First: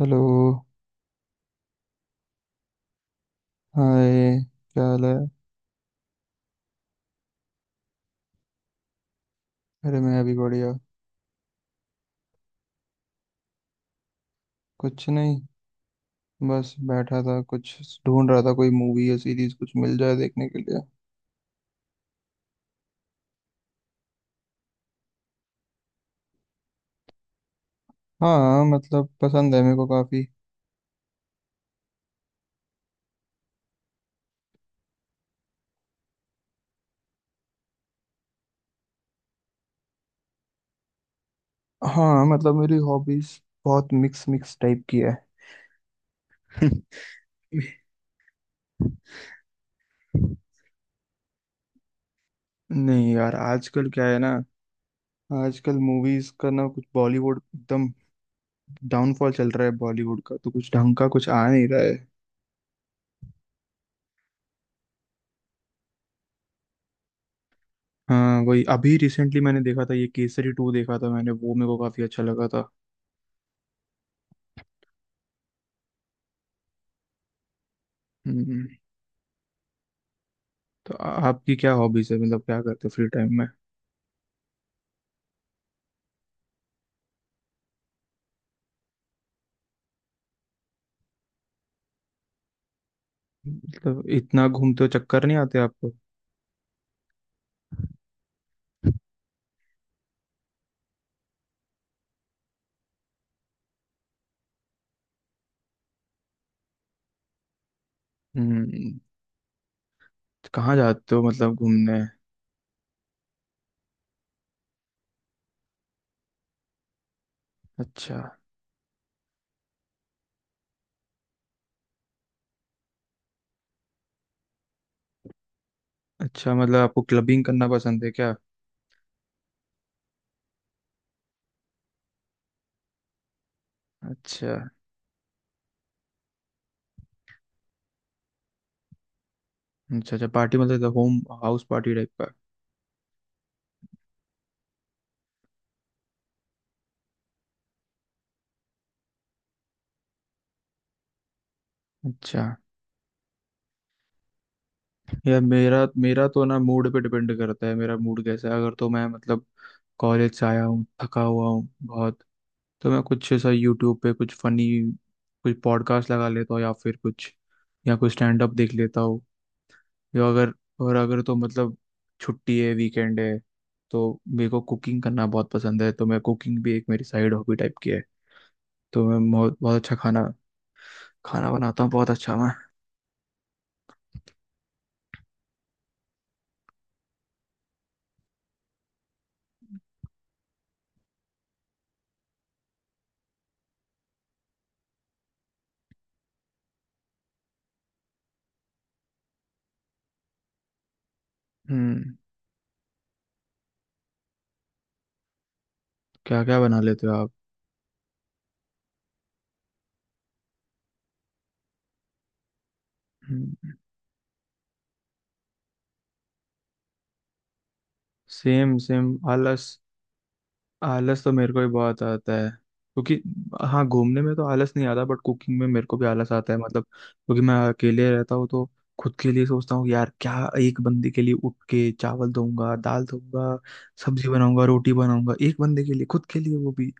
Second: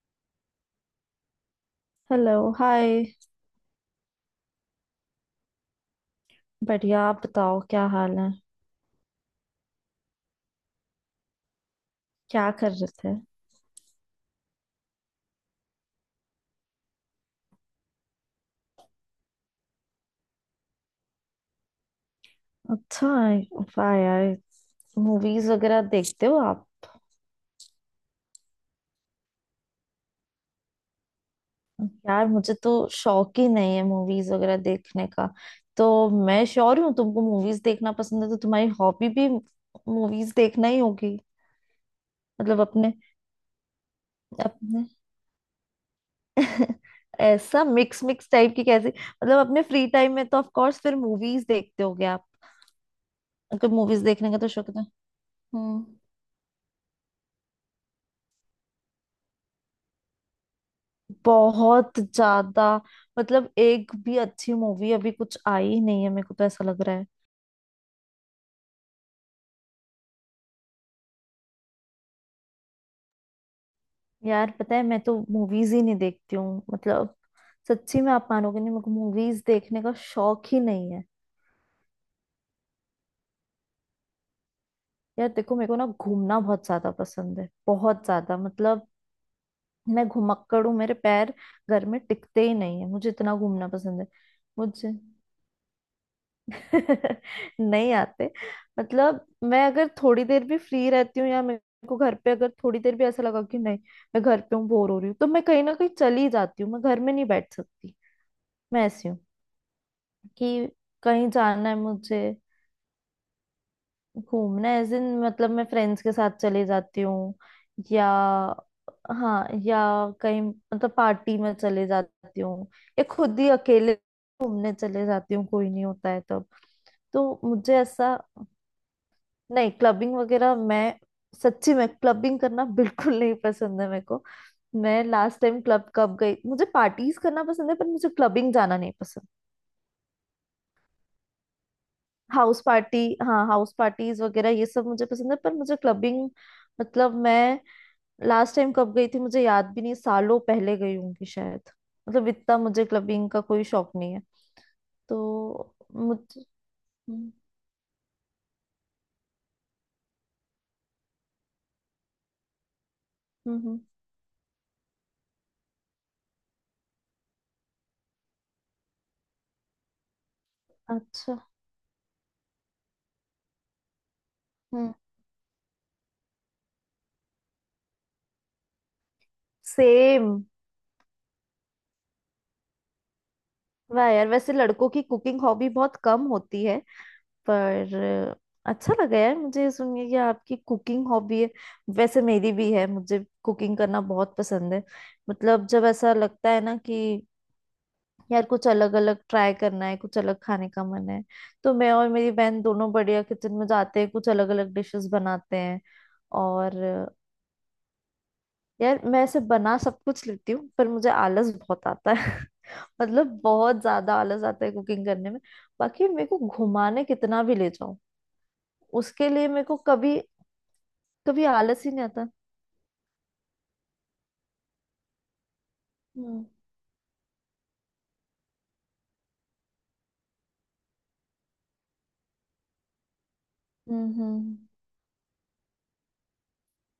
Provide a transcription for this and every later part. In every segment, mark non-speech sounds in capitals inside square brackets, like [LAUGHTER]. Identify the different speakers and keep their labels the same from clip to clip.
Speaker 1: Hello
Speaker 2: hello hi.
Speaker 1: Hi. क्या हाल है।
Speaker 2: बढ़िया, आप बताओ, क्या हाल है?
Speaker 1: अरे मैं अभी बढ़िया।
Speaker 2: क्या कर रहे थे?
Speaker 1: कुछ नहीं। बस बैठा था कुछ ढूंढ रहा था कोई मूवी या सीरीज कुछ मिल जाए देखने के लिए।
Speaker 2: अच्छा है, वाह यार। मूवीज वगैरह देखते हो आप?
Speaker 1: हाँ मतलब पसंद है मेरे को काफी।
Speaker 2: यार मुझे तो शौक ही नहीं है मूवीज वगैरह देखने का। तो मैं श्योर हूँ तुमको मूवीज देखना पसंद है, तो तुम्हारी हॉबी भी मूवीज देखना ही होगी।
Speaker 1: हाँ मतलब
Speaker 2: मतलब
Speaker 1: मेरी
Speaker 2: अपने
Speaker 1: हॉबीज बहुत मिक्स मिक्स टाइप
Speaker 2: अपने
Speaker 1: की है।
Speaker 2: [LAUGHS]
Speaker 1: [LAUGHS]
Speaker 2: ऐसा मिक्स मिक्स टाइप की कैसी? मतलब अपने फ्री टाइम में तो ऑफ कोर्स फिर मूवीज देखते होगे आप।
Speaker 1: नहीं यार
Speaker 2: अगर
Speaker 1: आजकल
Speaker 2: मूवीज
Speaker 1: क्या है
Speaker 2: देखने
Speaker 1: ना।
Speaker 2: का तो शौक है
Speaker 1: आजकल
Speaker 2: हम्म।
Speaker 1: मूवीज का ना कुछ बॉलीवुड एकदम डाउनफॉल चल रहा है बॉलीवुड का तो कुछ ढंग का कुछ आ नहीं रहा
Speaker 2: बहुत
Speaker 1: है।
Speaker 2: ज्यादा। मतलब एक भी अच्छी मूवी अभी कुछ आई ही नहीं है, मेरे को तो ऐसा लग रहा है।
Speaker 1: हाँ वही अभी रिसेंटली मैंने देखा था ये केसरी टू देखा था मैंने वो मेरे को काफी अच्छा लगा था।
Speaker 2: यार पता है, मैं तो मूवीज ही नहीं देखती हूँ मतलब। सच्ची में आप मानोगे
Speaker 1: हम्म,
Speaker 2: नहीं, मेरे को मूवीज देखने का शौक ही नहीं
Speaker 1: तो
Speaker 2: है।
Speaker 1: आपकी क्या हॉबीज है मतलब क्या करते हो फ्री टाइम में।
Speaker 2: यार देखो, मेरे को ना घूमना बहुत ज्यादा पसंद है, बहुत ज्यादा मतलब। मैं घुमक्कड़ हूँ, मेरे पैर घर में टिकते ही नहीं है, मुझे इतना घूमना पसंद है।
Speaker 1: मतलब इतना घूमते हो
Speaker 2: मुझे
Speaker 1: चक्कर नहीं आते आपको।
Speaker 2: [LAUGHS] नहीं आते। मतलब मैं अगर थोड़ी देर भी फ्री रहती हूँ, या मेरे को घर पे अगर थोड़ी देर भी ऐसा लगा कि नहीं, मैं घर पे हूँ बोर हो रही हूँ, तो मैं कहीं ना कहीं चली जाती हूँ। मैं घर में नहीं बैठ सकती। मैं
Speaker 1: हम्म।
Speaker 2: ऐसी हूँ कि
Speaker 1: कहाँ जाते हो
Speaker 2: कहीं
Speaker 1: मतलब
Speaker 2: जाना है
Speaker 1: घूमने।
Speaker 2: मुझे, घूमना है दिन। मतलब मैं फ्रेंड्स के साथ चली जाती हूँ, या
Speaker 1: अच्छा।
Speaker 2: हाँ, या कहीं मतलब पार्टी में चले जाती हूँ, या खुद ही अकेले घूमने चले जाती हूँ कोई नहीं होता है तब।
Speaker 1: अच्छा मतलब आपको
Speaker 2: तो
Speaker 1: क्लबिंग करना
Speaker 2: मुझे
Speaker 1: पसंद है
Speaker 2: ऐसा,
Speaker 1: क्या।
Speaker 2: नहीं, क्लबिंग वगैरह मैं सच्ची में क्लबिंग करना बिल्कुल नहीं पसंद है मेरे को।
Speaker 1: अच्छा।
Speaker 2: मैं लास्ट टाइम क्लब कब गई, मुझे पार्टीज करना पसंद है पर मुझे क्लबिंग जाना नहीं पसंद।
Speaker 1: अच्छा अच्छा पार्टी मतलब होम हाउस पार्टी टाइप का।
Speaker 2: हाउस पार्टी, हाँ हाउस पार्टीज वगैरह ये सब मुझे पसंद है, पर मुझे क्लबिंग मतलब मैं लास्ट टाइम कब गई थी मुझे याद भी नहीं, सालों पहले गई होंगी शायद। मतलब
Speaker 1: अच्छा।
Speaker 2: इतना मुझे क्लबिंग का कोई शौक नहीं है,
Speaker 1: यार
Speaker 2: तो
Speaker 1: मेरा मेरा
Speaker 2: मुझे।
Speaker 1: तो ना मूड पे
Speaker 2: हम्म,
Speaker 1: डिपेंड करता है मेरा मूड कैसा है अगर तो मैं मतलब। कॉलेज से आया हूँ थका हुआ हूँ बहुत। तो मैं कुछ ऐसा
Speaker 2: हम्म, हम्म।
Speaker 1: यूट्यूब पे कुछ फनी कुछ पॉडकास्ट लगा लेता हूँ या फिर कुछ या कुछ स्टैंड अप देख लेता हूँ या अगर और अगर तो
Speaker 2: अच्छा।
Speaker 1: मतलब छुट्टी है वीकेंड है। तो मेरे को
Speaker 2: हम्म।
Speaker 1: कुकिंग करना बहुत पसंद है तो मैं कुकिंग भी एक मेरी साइड हॉबी टाइप की है। तो मैं बहुत बहुत अच्छा
Speaker 2: सेम।
Speaker 1: खाना खाना बनाता हूँ बहुत अच्छा मैं।
Speaker 2: वाह यार, वैसे लड़कों की कुकिंग हॉबी बहुत कम होती है, पर अच्छा लगा यार मुझे ये सुन के कि आपकी कुकिंग हॉबी है। वैसे मेरी भी है, मुझे कुकिंग करना बहुत पसंद है। मतलब जब ऐसा लगता है ना कि यार कुछ अलग अलग ट्राई करना है, कुछ अलग खाने का मन है, तो मैं और
Speaker 1: हम्म।
Speaker 2: मेरी बहन दोनों बढ़िया किचन में जाते हैं, कुछ अलग अलग डिशेस बनाते हैं।
Speaker 1: क्या क्या बना
Speaker 2: और
Speaker 1: लेते हो आप।
Speaker 2: यार मैं ऐसे बना सब कुछ लेती हूँ, पर मुझे आलस बहुत आता है [LAUGHS] मतलब
Speaker 1: हम्म।
Speaker 2: बहुत ज्यादा आलस आता है कुकिंग करने में। बाकी मेरे को घुमाने कितना भी ले जाओ,
Speaker 1: सेम सेम
Speaker 2: उसके लिए मेरे
Speaker 1: आलस।
Speaker 2: को कभी
Speaker 1: आलस तो
Speaker 2: कभी
Speaker 1: मेरे को भी
Speaker 2: आलस ही
Speaker 1: बहुत
Speaker 2: नहीं आता।
Speaker 1: आता है क्योंकि हाँ घूमने में तो आलस नहीं आता बट कुकिंग में मेरे को भी आलस
Speaker 2: हम्म,
Speaker 1: आता है मतलब क्योंकि मैं अकेले रहता हूँ। तो खुद के लिए सोचता हूँ यार क्या। एक बंदे के लिए उठ के चावल धोऊंगा दाल धोऊंगा
Speaker 2: हम्म,
Speaker 1: सब्जी बनाऊंगा रोटी बनाऊंगा एक बंदे के लिए खुद के लिए वो भी।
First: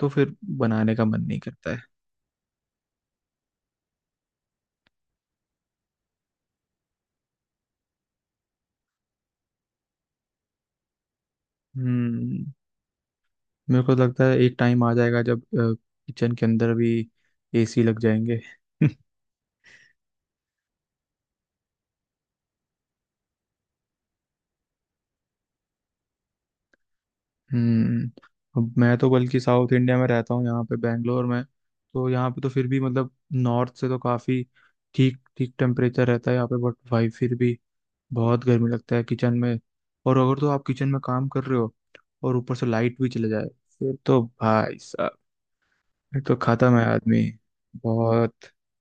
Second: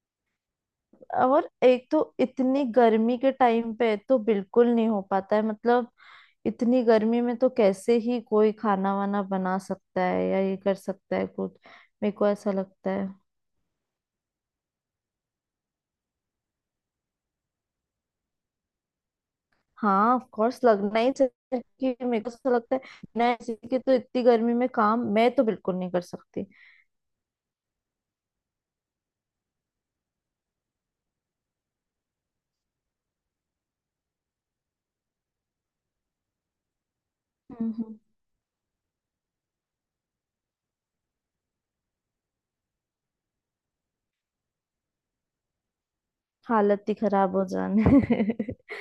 Speaker 1: तो फिर बनाने का मन नहीं
Speaker 2: और
Speaker 1: करता है।
Speaker 2: एक तो इतनी गर्मी के टाइम पे तो बिल्कुल नहीं हो पाता है मतलब। इतनी गर्मी में तो कैसे ही कोई खाना वाना बना सकता है या ये कर सकता है कुछ, मेरे को
Speaker 1: हम्म।
Speaker 2: ऐसा लगता है।
Speaker 1: मेरे को लगता है एक टाइम आ जाएगा जब किचन के अंदर भी एसी लग जाएंगे। [LAUGHS]
Speaker 2: हाँ ऑफ कोर्स, लगना ही चाहिए कि, मेरे को ऐसा लगता है। बिना एसी के तो इतनी गर्मी में काम मैं तो बिल्कुल नहीं कर सकती।
Speaker 1: हम्म। अब मैं तो बल्कि साउथ इंडिया में रहता हूँ यहाँ पे बैंगलोर में। तो यहाँ पे तो फिर भी मतलब नॉर्थ से तो काफ़ी ठीक ठीक टेम्परेचर रहता है यहाँ पे बट भाई फिर भी
Speaker 2: हम्म।
Speaker 1: बहुत गर्मी लगता है किचन में। और अगर तो आप किचन में काम कर रहे हो और ऊपर से लाइट भी चले जाए फिर तो भाई साहब फिर तो खत्म
Speaker 2: हालत
Speaker 1: है
Speaker 2: ही
Speaker 1: आदमी
Speaker 2: खराब हो जाने
Speaker 1: बहुत।
Speaker 2: [LAUGHS]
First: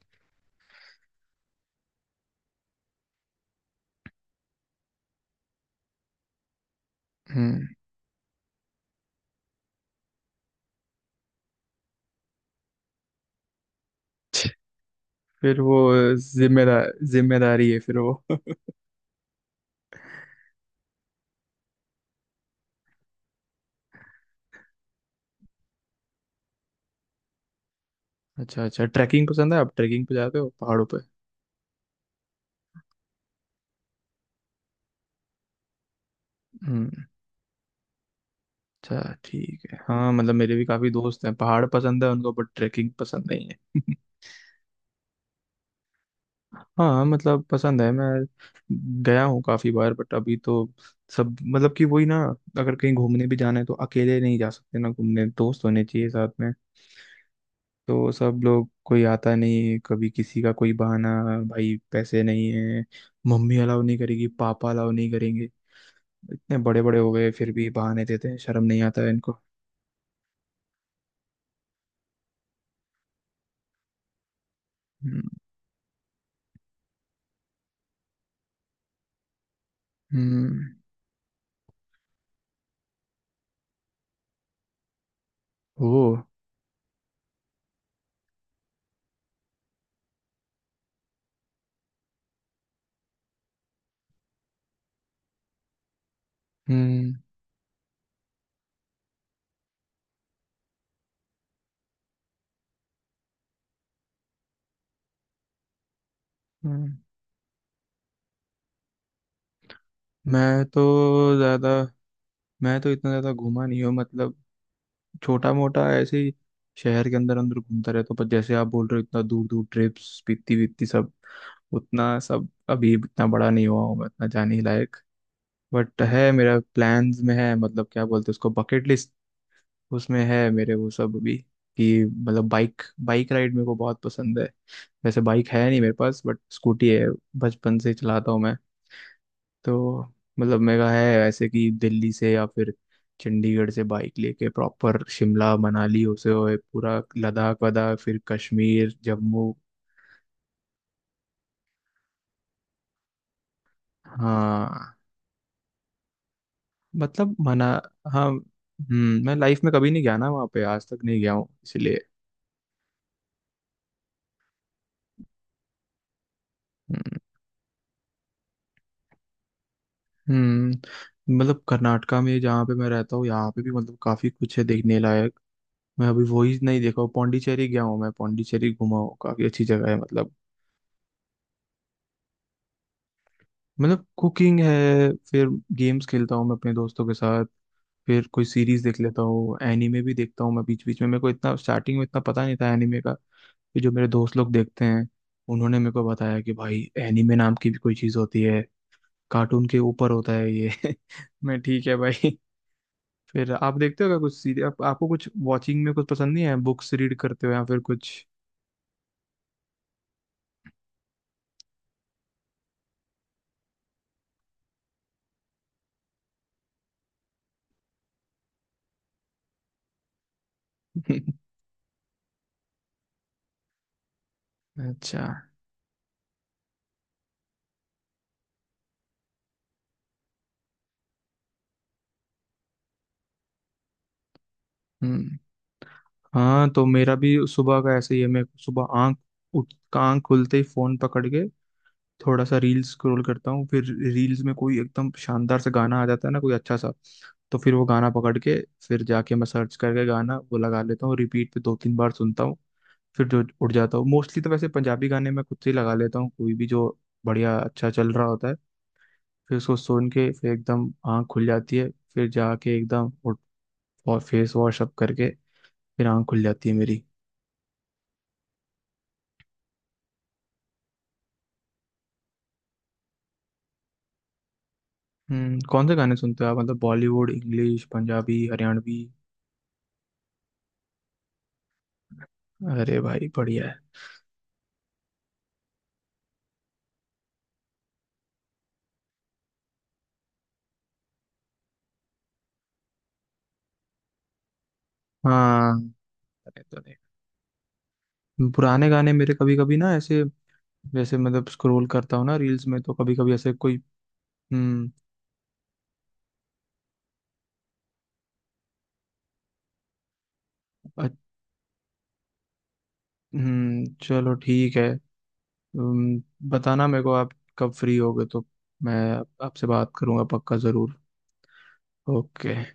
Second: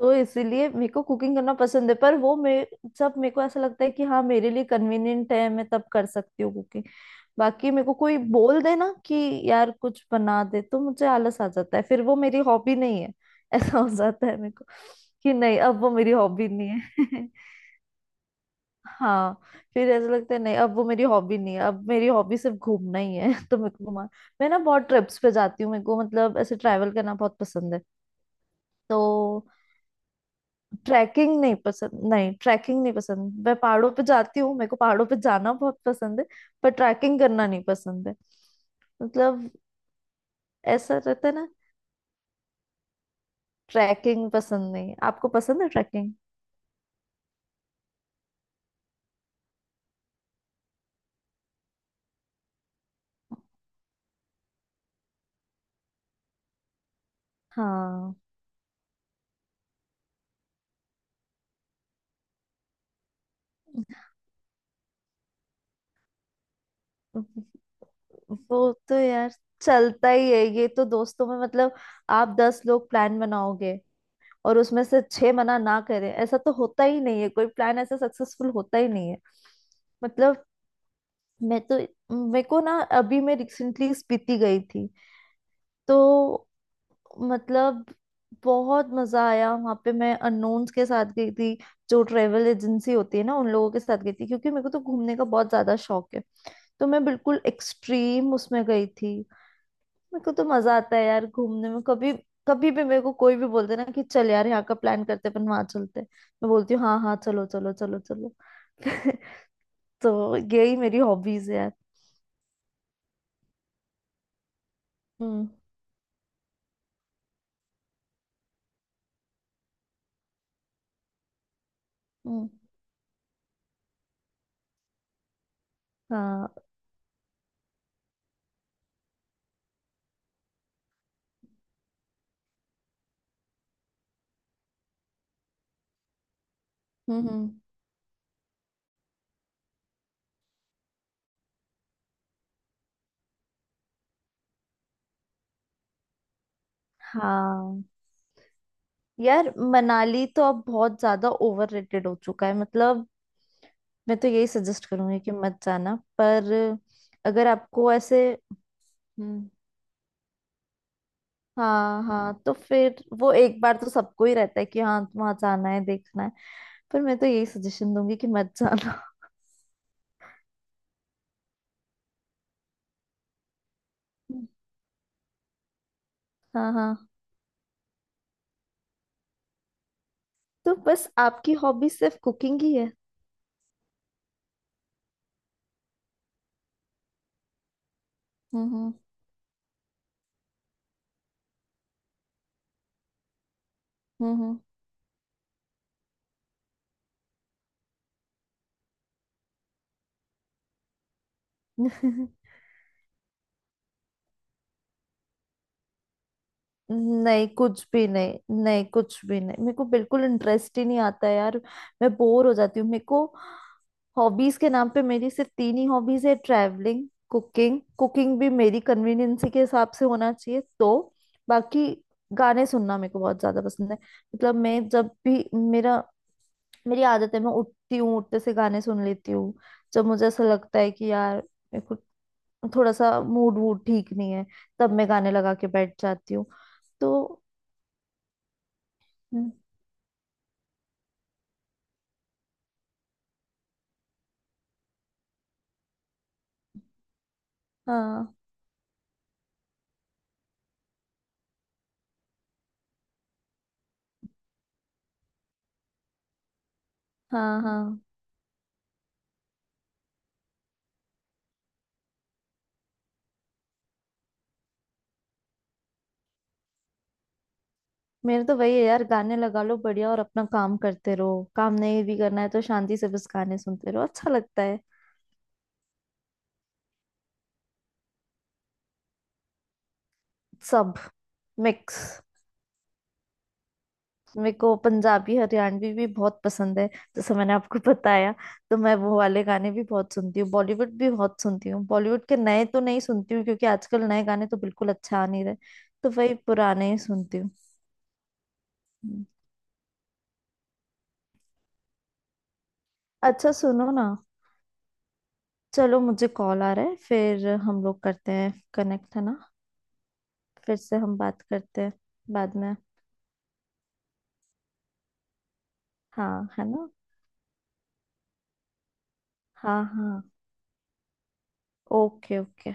Speaker 2: तो इसीलिए मेरे को कुकिंग करना पसंद है, पर वो मेरे, जब मेरे को ऐसा लगता है कि हाँ मेरे लिए कन्वीनियंट है, मैं तब कर सकती हूँ कुकिंग।
Speaker 1: हम्म।
Speaker 2: बाकी मेरे को कोई बोल दे ना कि यार कुछ बना दे, तो मुझे आलस आ जाता है, फिर वो मेरी हॉबी नहीं है [LAUGHS] ऐसा हो जाता है मेरे को कि नहीं,
Speaker 1: फिर वो
Speaker 2: अब वो मेरी हॉबी नहीं
Speaker 1: जिम्मेदार
Speaker 2: है [LAUGHS]
Speaker 1: जिम्मेदारी है फिर वो। [LAUGHS]
Speaker 2: हाँ, फिर ऐसा लगता है नहीं अब वो मेरी हॉबी नहीं है, अब मेरी हॉबी सिर्फ घूमना ही है [LAUGHS] तो मेरे को घुमा, मैं ना बहुत ट्रिप्स पे जाती हूँ, मेरे को मतलब ऐसे ट्रैवल करना बहुत पसंद है
Speaker 1: अच्छा अच्छा
Speaker 2: तो।
Speaker 1: ट्रैकिंग पसंद है आप ट्रैकिंग पे जाते हो पहाड़ों
Speaker 2: ट्रैकिंग नहीं पसंद, नहीं ट्रैकिंग नहीं पसंद, मैं पहाड़ों पे जाती हूँ, मेरे को पहाड़ों पे जाना बहुत पसंद है, पर
Speaker 1: पे।
Speaker 2: ट्रैकिंग करना नहीं पसंद है।
Speaker 1: अच्छा
Speaker 2: मतलब
Speaker 1: ठीक है हाँ मतलब मेरे भी काफी
Speaker 2: ऐसा
Speaker 1: दोस्त
Speaker 2: रहता
Speaker 1: हैं
Speaker 2: है ना,
Speaker 1: पहाड़ पसंद है उनको बट ट्रैकिंग पसंद नहीं है।
Speaker 2: ट्रैकिंग पसंद नहीं, आपको पसंद है ट्रैकिंग?
Speaker 1: [LAUGHS] हाँ मतलब पसंद है मैं गया हूँ काफी बार बट अभी तो सब मतलब कि वही ना। अगर कहीं घूमने भी जाना है तो अकेले नहीं जा सकते ना घूमने दोस्त होने चाहिए साथ में। तो
Speaker 2: हाँ।
Speaker 1: सब लोग कोई आता नहीं कभी किसी का कोई बहाना। भाई पैसे नहीं है। मम्मी अलाउ नहीं करेगी पापा अलाउ नहीं करेंगे। इतने बड़े बड़े हो गए फिर भी बहाने देते हैं शर्म
Speaker 2: वो
Speaker 1: नहीं
Speaker 2: तो
Speaker 1: आता है
Speaker 2: यार
Speaker 1: इनको।
Speaker 2: चलता ही है ये तो दोस्तों में मतलब। आप दस लोग प्लान बनाओगे और उसमें से
Speaker 1: हम्म
Speaker 2: छह मना ना करें, ऐसा तो होता ही नहीं है, कोई प्लान ऐसा सक्सेसफुल होता ही नहीं है। मतलब,
Speaker 1: हम्म।
Speaker 2: मैं तो, मेरे को ना, अभी मैं रिसेंटली स्पीति गई थी
Speaker 1: वो
Speaker 2: तो, मतलब बहुत मजा आया वहां पे। मैं अननोन्स के साथ गई थी, जो ट्रेवल एजेंसी होती है ना उन लोगों के साथ गई थी क्योंकि मेरे को तो घूमने का बहुत ज्यादा शौक है। तो मैं
Speaker 1: हम्म
Speaker 2: बिल्कुल एक्सट्रीम उसमें गई थी। मेरे को तो मजा आता है यार घूमने में। कभी कभी भी मेरे को कोई भी बोलते ना कि चल यार यहाँ का प्लान करते हैं, अपन वहां चलते हैं। मैं बोलती हूँ
Speaker 1: हम्म।
Speaker 2: हाँ हाँ, चलो चलो चलो चलो [LAUGHS] तो
Speaker 1: मैं
Speaker 2: यही मेरी
Speaker 1: तो
Speaker 2: हॉबीज है
Speaker 1: ज्यादा
Speaker 2: यार।
Speaker 1: मैं तो इतना ज्यादा घूमा नहीं हूँ मतलब।
Speaker 2: हम्म,
Speaker 1: छोटा मोटा ऐसे ही शहर के अंदर अंदर घूमता रहता हूँ पर जैसे आप बोल रहे हो इतना दूर दूर ट्रिप्स पीती वीती सब उतना सब
Speaker 2: हम्म।
Speaker 1: अभी इतना बड़ा नहीं हुआ हूँ मैं इतना जाने लायक। बट है
Speaker 2: हाँ।
Speaker 1: मेरा प्लान्स में है मतलब क्या बोलते हैं उसको बकेट लिस्ट उसमें है मेरे वो सब अभी कि मतलब बाइक बाइक राइड मेरे को बहुत पसंद है। वैसे बाइक है नहीं मेरे पास बट स्कूटी है
Speaker 2: हम्म, हम्म।
Speaker 1: बचपन से ही चलाता हूँ मैं। तो मतलब मेरा है ऐसे कि दिल्ली से या फिर चंडीगढ़ से बाइक लेके प्रॉपर शिमला मनाली होते हुए पूरा लद्दाख
Speaker 2: हाँ
Speaker 1: वदाख फिर कश्मीर जम्मू।
Speaker 2: यार, मनाली तो अब बहुत ज्यादा ओवररेटेड हो चुका है मतलब। मैं तो यही सजेस्ट
Speaker 1: हाँ
Speaker 2: करूंगी कि मत जाना, पर
Speaker 1: मतलब
Speaker 2: अगर
Speaker 1: मना।
Speaker 2: आपको ऐसे।
Speaker 1: हाँ मैं
Speaker 2: हम्म।
Speaker 1: लाइफ में कभी नहीं गया ना वहाँ पे आज तक नहीं गया हूँ इसलिए।
Speaker 2: हाँ हाँ, तो फिर वो एक बार तो सबको ही रहता है कि हाँ वहां जाना है देखना है, पर मैं
Speaker 1: हम्म
Speaker 2: तो यही सजेशन दूंगी कि मत जाना।
Speaker 1: हम्म। मतलब कर्नाटका में जहाँ पे मैं रहता हूँ यहाँ पे भी मतलब काफी
Speaker 2: हम्म।
Speaker 1: कुछ है देखने लायक। मैं अभी वही
Speaker 2: हाँ
Speaker 1: नहीं देखा
Speaker 2: हाँ,
Speaker 1: हूँ। पौंडीचेरी गया हूँ मैं पौंडीचेरी घुमा हूँ काफी अच्छी जगह है मतलब।
Speaker 2: तो बस आपकी हॉबी सिर्फ कुकिंग ही है?
Speaker 1: मतलब कुकिंग है। फिर गेम्स खेलता हूँ मैं अपने दोस्तों के साथ। फिर कोई सीरीज
Speaker 2: हम्म,
Speaker 1: देख लेता हूँ एनीमे भी देखता हूँ मैं बीच बीच में। मेरे को इतना स्टार्टिंग में इतना पता नहीं था एनीमे का फिर जो मेरे दोस्त लोग
Speaker 2: हम्म,
Speaker 1: देखते हैं उन्होंने मेरे को बताया कि भाई एनीमे नाम की भी कोई चीज़ होती है। कार्टून के ऊपर होता है ये। [LAUGHS] मैं ठीक है
Speaker 2: हम्म।
Speaker 1: भाई।
Speaker 2: [LAUGHS]
Speaker 1: फिर आप देखते हो क्या कुछ सीरीज आपको कुछ वॉचिंग में कुछ पसंद नहीं है बुक्स रीड करते
Speaker 2: नहीं
Speaker 1: हो या फिर
Speaker 2: कुछ भी
Speaker 1: कुछ।
Speaker 2: नहीं, नहीं कुछ भी नहीं, मेरे को बिल्कुल इंटरेस्ट ही नहीं आता यार, मैं बोर हो जाती हूँ मेरे को। हॉबीज के नाम पे मेरी सिर्फ तीन ही हॉबीज है, ट्रैवलिंग, कुकिंग, कुकिंग भी मेरी कन्वीनियंस के हिसाब से होना चाहिए तो।
Speaker 1: [LAUGHS]
Speaker 2: बाकी गाने सुनना मेरे को बहुत ज्यादा पसंद है। मतलब मैं जब
Speaker 1: अच्छा।
Speaker 2: भी, मेरा, मेरी आदत है मैं उठती हूँ उठते से गाने सुन लेती हूँ। जब मुझे ऐसा लगता है कि यार, मेरे को थोड़ा सा मूड वूड ठीक नहीं है, तब मैं गाने
Speaker 1: हम्म।
Speaker 2: लगा के बैठ जाती हूँ
Speaker 1: हाँ तो मेरा भी
Speaker 2: तो।
Speaker 1: सुबह का ऐसे ही है मैं सुबह आंख खुलते ही फोन पकड़ के थोड़ा सा रील्स स्क्रॉल करता हूँ। फिर रील्स में कोई एकदम शानदार सा गाना आ जाता है ना कोई अच्छा सा। तो फिर वो गाना
Speaker 2: हाँ,
Speaker 1: पकड़ के फिर जाके मैं सर्च करके गाना वो लगा लेता हूँ रिपीट पे 2-3 बार सुनता हूँ। फिर जो उठ जाता हूँ मोस्टली। तो वैसे पंजाबी गाने मैं खुद से ही लगा लेता हूँ कोई भी जो बढ़िया
Speaker 2: हाँ,
Speaker 1: अच्छा
Speaker 2: हाँ।
Speaker 1: चल रहा होता है। फिर उसको सुन के फिर एकदम आँख खुल जाती है। फिर जाके एकदम फेस वॉश अप करके फिर आँख खुल जाती है मेरी।
Speaker 2: मेरे तो वही है यार, गाने लगा लो बढ़िया और अपना काम करते रहो, काम नहीं भी करना है तो शांति से बस गाने सुनते रहो, अच्छा लगता है।
Speaker 1: कौन से गाने सुनते हो आप मतलब बॉलीवुड इंग्लिश पंजाबी हरियाणवी।
Speaker 2: सब मिक्स।
Speaker 1: अरे भाई बढ़िया है।
Speaker 2: मेरे को पंजाबी हरियाणवी भी बहुत पसंद है, जैसे मैंने आपको बताया, तो मैं वो वाले गाने भी बहुत सुनती हूँ, बॉलीवुड भी बहुत सुनती हूँ। बॉलीवुड के नए तो नहीं सुनती हूँ, क्योंकि आजकल नए गाने तो बिल्कुल अच्छा आ नहीं रहे,
Speaker 1: हाँ।
Speaker 2: तो वही
Speaker 1: अरे तो
Speaker 2: पुराने
Speaker 1: नहीं
Speaker 2: ही सुनती हूँ।
Speaker 1: पुराने गाने
Speaker 2: हम्म।
Speaker 1: मेरे कभी कभी ना ऐसे जैसे मतलब स्क्रॉल करता हूँ ना रील्स में तो कभी कभी ऐसे
Speaker 2: अच्छा
Speaker 1: कोई।
Speaker 2: सुनो ना,
Speaker 1: हम्म।
Speaker 2: चलो मुझे कॉल आ रहा है, फिर हम लोग करते हैं कनेक्ट, है ना? फिर से
Speaker 1: अ-
Speaker 2: हम बात करते हैं बाद में।
Speaker 1: चलो ठीक है। हम्म।
Speaker 2: हाँ है
Speaker 1: बताना
Speaker 2: ना,
Speaker 1: मेरे को आप कब फ्री होगे तो मैं आपसे
Speaker 2: हाँ
Speaker 1: बात
Speaker 2: हाँ,
Speaker 1: करूंगा पक्का जरूर।
Speaker 2: Okay
Speaker 1: okay.
Speaker 2: ओके।